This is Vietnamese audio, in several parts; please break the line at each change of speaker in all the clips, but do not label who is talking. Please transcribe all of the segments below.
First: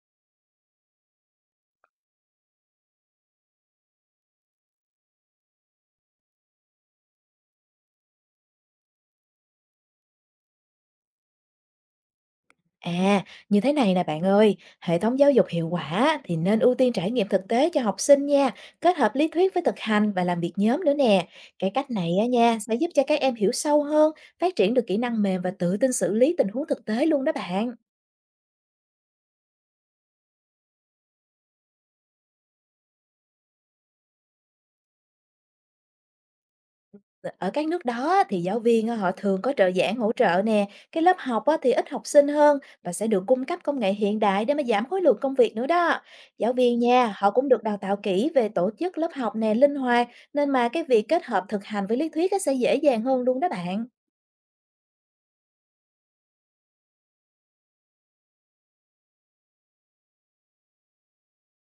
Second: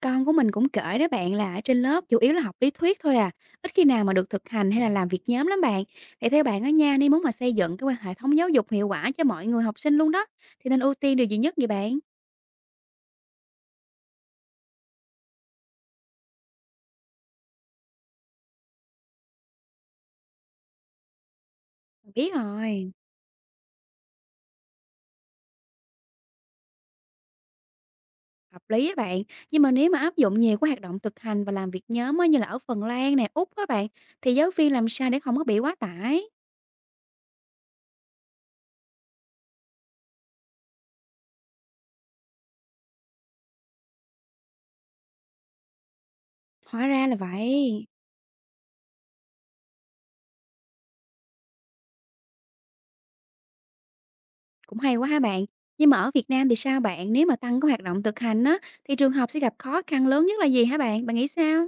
Con của mình cũng kể đó bạn là ở trên lớp chủ yếu là học lý thuyết thôi à, ít khi nào mà được thực hành hay là làm việc nhóm lắm bạn. Thì theo bạn ở nha, nếu muốn mà xây dựng cái quan hệ thống giáo dục hiệu quả cho mọi người học sinh luôn đó, thì nên ưu tiên điều gì nhất vậy bạn?
À, như thế này nè bạn ơi, hệ thống giáo dục hiệu quả thì nên ưu tiên trải nghiệm thực tế cho học sinh nha, kết hợp lý thuyết với thực hành và làm việc nhóm nữa nè. Cái cách này á
Ý
nha sẽ giúp
rồi,
cho các em hiểu sâu hơn, phát triển được kỹ năng mềm và tự tin xử lý tình huống thực tế luôn đó bạn.
hợp lý á bạn. Nhưng mà nếu mà áp dụng nhiều cái hoạt động thực hành và làm việc nhóm á, như là ở Phần Lan nè, Úc á bạn, thì giáo viên làm sao để không có bị quá tải?
Ở các nước đó á, thì giáo viên á, họ thường có trợ giảng hỗ trợ nè, cái lớp học á, thì ít học sinh hơn và sẽ được cung cấp công nghệ hiện đại để mà giảm khối lượng công việc nữa đó. Giáo viên
Hóa ra
nha,
là
họ cũng được đào
vậy,
tạo kỹ về tổ chức lớp học nè linh hoạt, nên mà cái việc kết hợp thực hành với lý thuyết á, sẽ dễ dàng hơn luôn đó bạn.
cũng hay quá ha bạn. Nhưng mà ở Việt Nam thì sao bạn? Nếu mà tăng cái hoạt động thực hành á, thì trường học sẽ gặp khó khăn lớn nhất là gì hả bạn? Bạn nghĩ sao?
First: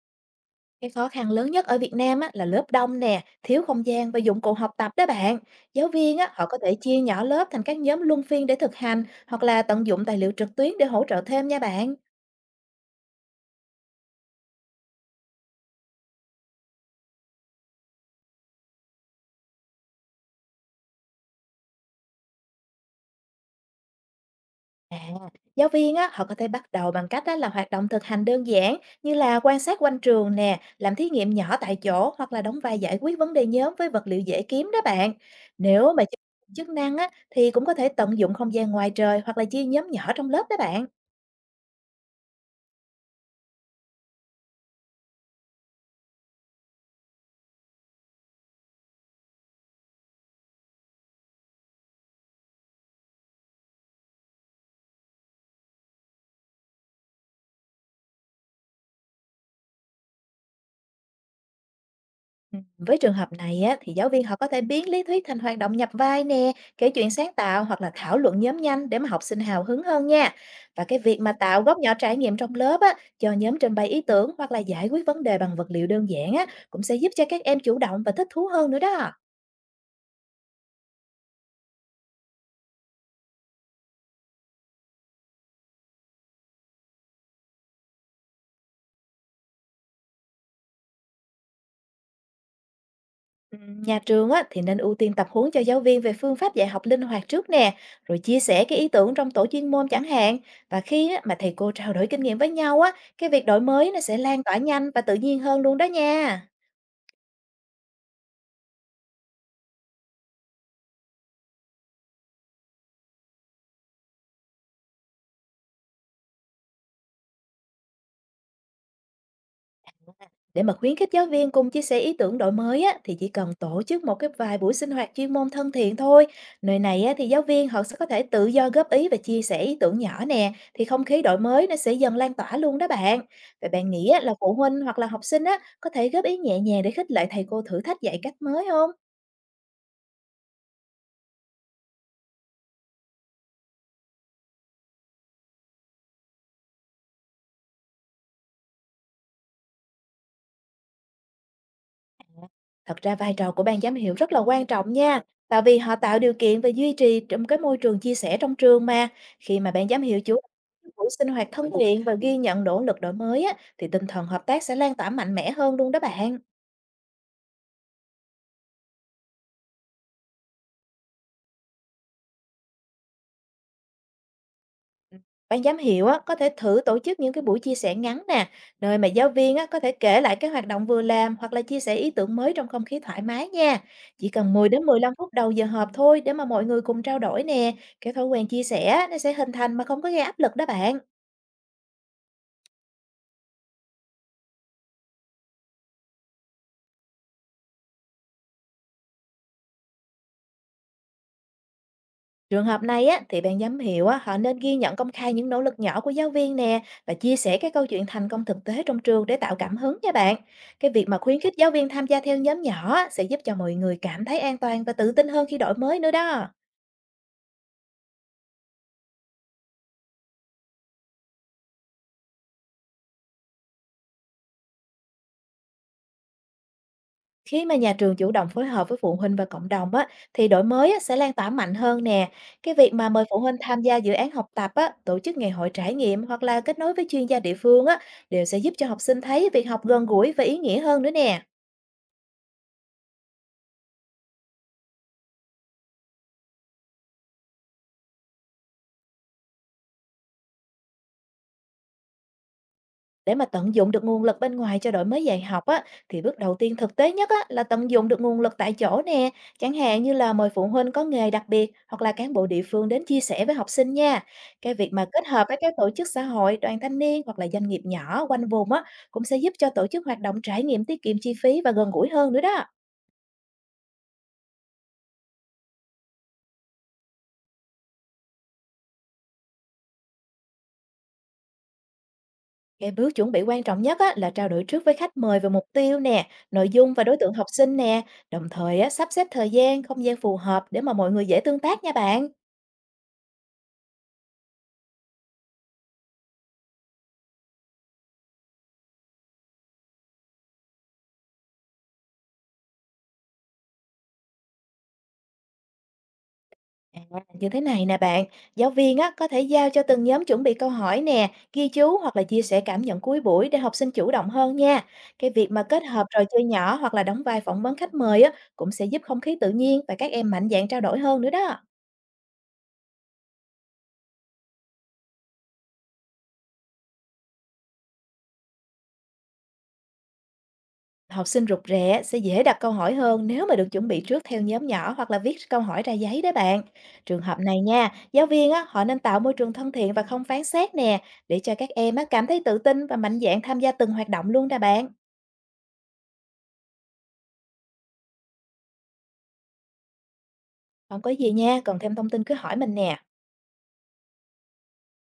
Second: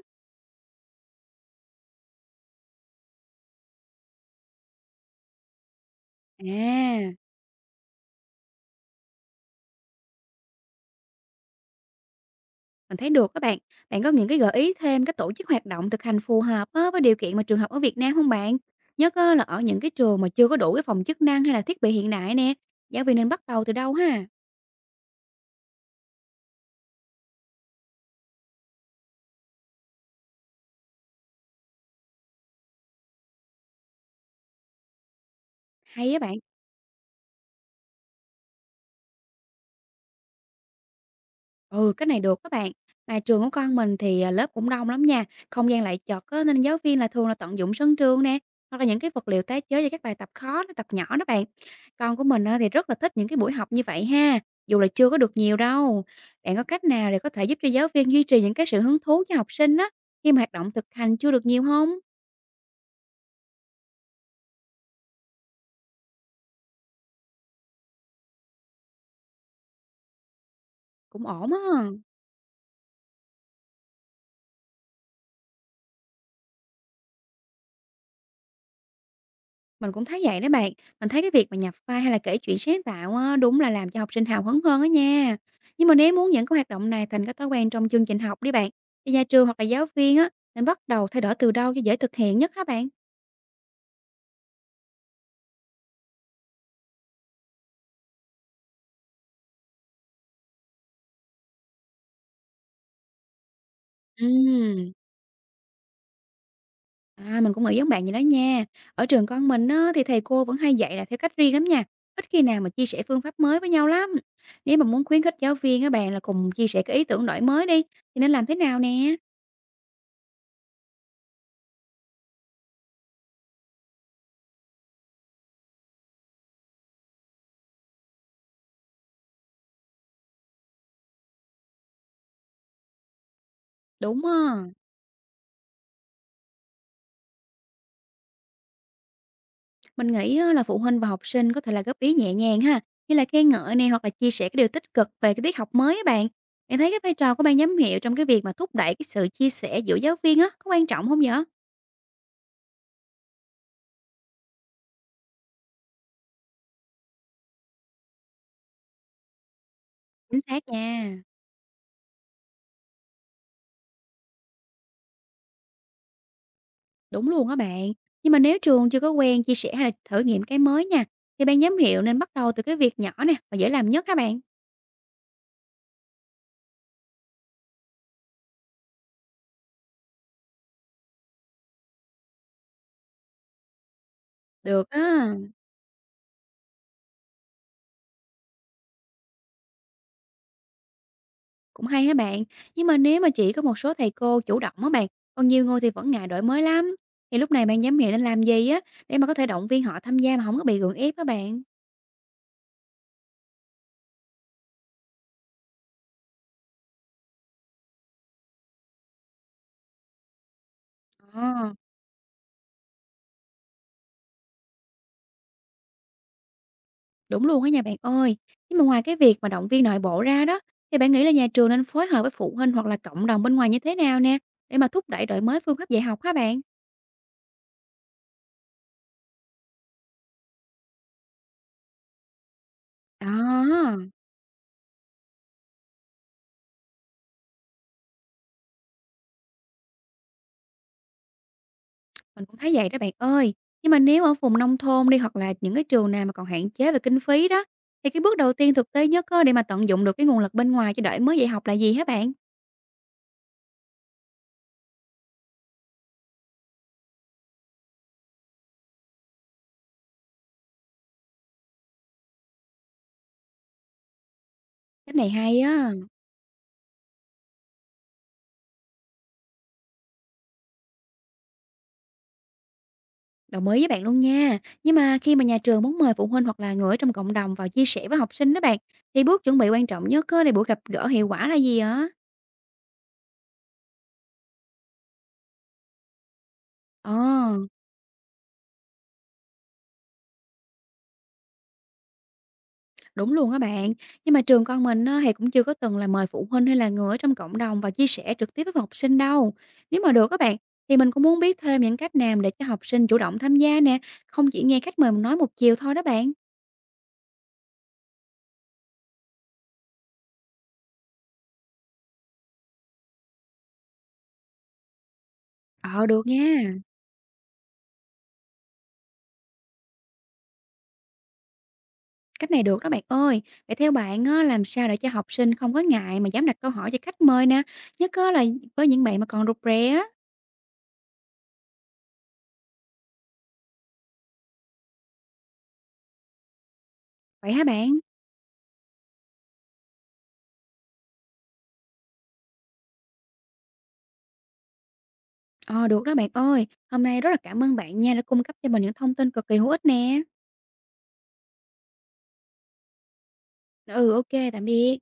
Cái khó khăn lớn nhất ở Việt Nam á, là lớp đông nè, thiếu không gian và dụng cụ học tập đó bạn. Giáo viên á, họ có thể chia
À,
nhỏ lớp thành các nhóm luân phiên để thực hành, hoặc là tận dụng tài liệu trực tuyến để hỗ trợ thêm nha bạn.
mình thấy được các bạn. Bạn có những cái gợi ý thêm cái tổ chức hoạt động thực hành phù hợp á, với điều kiện mà trường học ở Việt Nam không bạn? Nhất á, là ở những cái trường mà chưa có đủ cái phòng chức năng hay là thiết bị hiện đại nè, giáo viên nên bắt đầu từ đâu ha?
À, giáo viên á, họ có thể bắt đầu bằng cách á, là hoạt động thực hành đơn giản như là quan sát quanh trường nè, làm thí nghiệm nhỏ tại chỗ, hoặc là đóng vai giải quyết vấn đề nhóm với vật liệu dễ kiếm đó bạn. Nếu mà
Hay á
chức
bạn.
chức năng á, thì cũng có thể tận dụng không gian ngoài trời, hoặc là chia nhóm nhỏ trong lớp đó bạn.
Ừ, cái này được các bạn. Mà trường của con mình thì, à, lớp cũng đông lắm nha, không gian lại chật á, nên giáo viên là thường là tận dụng sân trường nè, hoặc là những cái vật liệu tái chế cho các bài tập khó đó, tập nhỏ đó bạn. Con của mình á, thì rất là thích những cái buổi học như vậy ha, dù là chưa có được nhiều đâu. Bạn có cách nào để có thể giúp cho giáo viên duy trì những cái sự hứng thú cho học sinh á, khi mà hoạt động thực hành chưa được nhiều không?
Với trường hợp này á, thì giáo viên họ có thể biến lý thuyết thành hoạt động nhập vai nè, kể chuyện sáng tạo, hoặc là thảo luận nhóm nhanh để mà học sinh hào hứng hơn nha. Và cái việc
Cũng
mà
ổn á.
tạo góc nhỏ trải nghiệm trong lớp á, cho nhóm trình bày ý tưởng hoặc là giải quyết vấn đề bằng vật liệu đơn giản á, cũng sẽ giúp cho các em chủ động và thích thú hơn nữa đó.
Mình cũng thấy vậy đó bạn. Mình thấy cái việc mà nhập vai hay là kể chuyện sáng tạo á, đúng là làm cho học sinh hào hứng hơn á nha. Nhưng mà nếu muốn những cái hoạt động này thành cái thói quen trong chương trình học đi bạn, thì nhà trường hoặc là giáo viên á, nên bắt đầu thay đổi từ đâu cho dễ thực hiện nhất hả bạn?
Nhà trường á, thì nên ưu tiên tập huấn cho giáo viên về phương pháp dạy học linh hoạt trước nè, rồi chia sẻ cái ý tưởng trong tổ chuyên môn chẳng hạn. Và khi á, mà thầy cô trao đổi kinh nghiệm với nhau á, cái việc đổi mới nó sẽ lan tỏa nhanh
Ừm,
và tự nhiên hơn luôn đó nha.
À, mình cũng nghĩ giống bạn vậy đó nha. Ở trường con mình á, thì thầy cô vẫn hay dạy là theo cách riêng lắm nha. Ít khi nào mà chia sẻ phương pháp mới với nhau lắm. Nếu mà muốn khuyến khích giáo viên á bạn là cùng chia sẻ cái ý tưởng đổi mới đi, thì nên làm thế nào nè?
Để mà khuyến khích giáo viên cùng chia sẻ ý tưởng đổi mới á, thì chỉ cần tổ chức một cái vài buổi sinh hoạt chuyên môn thân thiện thôi. Nơi này á, thì giáo viên họ sẽ có thể tự do góp ý và chia sẻ ý tưởng nhỏ nè, thì không khí đổi mới nó sẽ dần lan tỏa luôn đó bạn. Vậy bạn nghĩ á,
Đúng
là phụ
á.
huynh hoặc là học sinh á, có thể góp ý nhẹ nhàng để khích lệ thầy cô thử thách dạy cách mới không?
Mình nghĩ á là phụ huynh và học sinh có thể là góp ý nhẹ nhàng ha, như là khen ngợi này hoặc là chia sẻ cái điều tích cực về cái tiết học mới á bạn. Bạn thấy cái vai trò của ban giám hiệu trong cái việc mà thúc đẩy cái sự chia sẻ giữa giáo viên á, có quan trọng không vậy?
Thật ra vai trò của ban giám hiệu rất là quan trọng nha, tại vì họ tạo điều kiện và duy trì trong cái môi trường chia sẻ trong trường mà. Khi mà ban giám hiệu chủ
Chính
động
xác
các buổi
nha.
sinh hoạt thân thiện và ghi nhận nỗ lực đổi mới á, thì tinh thần hợp tác sẽ lan tỏa mạnh mẽ hơn luôn đó bạn.
Đúng luôn á bạn. Nhưng mà nếu trường chưa có quen chia sẻ hay là thử nghiệm cái mới nha, thì ban giám hiệu nên bắt đầu từ cái việc nhỏ nè và dễ làm nhất các bạn.
Ban giám hiệu á, có thể thử tổ chức những cái buổi chia sẻ ngắn nè, nơi mà giáo viên á, có thể kể lại cái hoạt động vừa làm, hoặc là chia sẻ ý tưởng mới trong không khí thoải mái nha. Chỉ cần 10 đến
Được
15 phút
á.
đầu giờ họp thôi, để mà mọi người cùng trao đổi nè, cái thói quen chia sẻ á, nó sẽ hình thành mà không có gây áp lực đó bạn.
Cũng hay hả bạn? Nhưng mà nếu mà chỉ có một số thầy cô chủ động á bạn, còn nhiều người thì vẫn ngại đổi mới lắm. Thì lúc này bạn giám hiệu nên làm gì á để mà có thể động viên họ tham gia mà không có bị gượng ép á bạn?
Trường hợp này á, thì ban giám hiệu á, họ nên ghi nhận công khai những nỗ lực nhỏ của giáo viên nè, và chia sẻ các câu chuyện thành công thực tế trong trường để tạo cảm hứng nha bạn. Cái việc mà khuyến khích giáo
Ờ,
viên tham gia theo nhóm nhỏ á, sẽ giúp cho mọi người cảm thấy an toàn và tự tin hơn khi đổi mới nữa đó.
đúng luôn á nha bạn ơi. Nhưng mà ngoài cái việc mà động viên nội bộ ra đó, thì bạn nghĩ là nhà trường nên phối hợp với phụ huynh hoặc là cộng đồng bên ngoài như thế nào nè để mà thúc đẩy đổi mới phương pháp dạy học hả bạn?
Khi mà nhà trường chủ động phối hợp với phụ huynh và cộng đồng á, thì đổi mới á, sẽ lan tỏa mạnh hơn nè. Cái việc mà mời
Ờ.
phụ huynh tham gia dự án học tập á, tổ chức ngày hội trải nghiệm, hoặc là kết nối với chuyên gia địa phương á, đều sẽ giúp cho học sinh thấy việc học gần gũi và ý nghĩa hơn nữa nè.
Mình cũng thấy vậy đó bạn ơi. Nhưng mà nếu ở vùng nông thôn đi hoặc là những cái trường nào mà còn hạn chế về kinh phí đó, thì cái bước đầu tiên thực tế nhất á, để mà tận dụng được cái nguồn lực bên ngoài cho đổi mới dạy học là gì hả bạn?
Để mà tận dụng được nguồn lực bên ngoài cho đổi mới dạy học á, thì bước đầu tiên thực tế nhất á, là tận dụng được nguồn lực tại chỗ nè, chẳng hạn như là mời phụ huynh có nghề đặc biệt, hoặc là cán bộ địa phương đến chia sẻ với học sinh nha. Cái việc mà
Cách
kết
này
hợp với
hay
các tổ
á,
chức xã hội, đoàn thanh niên, hoặc là doanh nghiệp nhỏ quanh vùng á, cũng sẽ giúp cho tổ chức hoạt động trải nghiệm tiết kiệm chi phí và gần gũi hơn nữa đó.
đồng ý với bạn luôn nha. Nhưng mà khi mà nhà trường muốn mời phụ huynh hoặc là người ở trong cộng đồng vào chia sẻ với học sinh đó bạn, thì bước chuẩn bị quan trọng nhất á, để buổi gặp gỡ hiệu quả là gì hả?
Cái bước chuẩn bị quan trọng nhất á, là trao đổi trước với khách mời về mục tiêu nè, nội dung và
Ờ.
đối tượng học sinh nè, đồng thời á, sắp xếp thời gian, không gian phù hợp để mà mọi người dễ tương tác nha bạn.
Đúng luôn á bạn, nhưng mà trường con mình á, thì cũng chưa có từng là mời phụ huynh hay là người ở trong cộng đồng và chia sẻ trực tiếp với học sinh đâu. Nếu mà được các bạn, thì mình cũng muốn biết thêm những cách nào để cho học sinh chủ động tham gia nè, không chỉ nghe khách mời mình nói một chiều thôi đó bạn.
À, như thế này nè bạn, giáo viên á, có thể giao cho từng nhóm chuẩn bị câu hỏi nè, ghi chú, hoặc là chia sẻ cảm nhận cuối buổi để học sinh chủ động hơn nha. Cái việc mà kết hợp
Ờ
trò
được
chơi nhỏ,
nha,
hoặc là đóng vai phỏng vấn khách mời á, cũng sẽ giúp không khí tự nhiên và các em mạnh dạn trao đổi hơn nữa đó.
cách này được đó bạn ơi. Vậy theo bạn á, làm sao để cho học sinh không có ngại mà dám đặt câu hỏi cho khách mời nè, nhất á là với những bạn mà còn rụt rè á.
Học sinh rụt rè sẽ dễ đặt câu hỏi hơn nếu mà được chuẩn bị trước theo nhóm nhỏ, hoặc là viết câu hỏi ra giấy đó bạn. Trường hợp
Vậy
này
hả
nha,
bạn?
giáo viên á, họ nên tạo môi trường thân thiện và không phán xét nè, để cho các em á, cảm thấy tự tin và mạnh dạn tham gia từng hoạt động luôn đó bạn.
Ờ được đó bạn ơi, hôm nay rất là cảm ơn bạn nha đã cung cấp cho mình những thông tin cực kỳ hữu ích nè.
Hông có gì nha, cần thêm thông tin cứ hỏi mình nè.
Ừ ok, tạm biệt.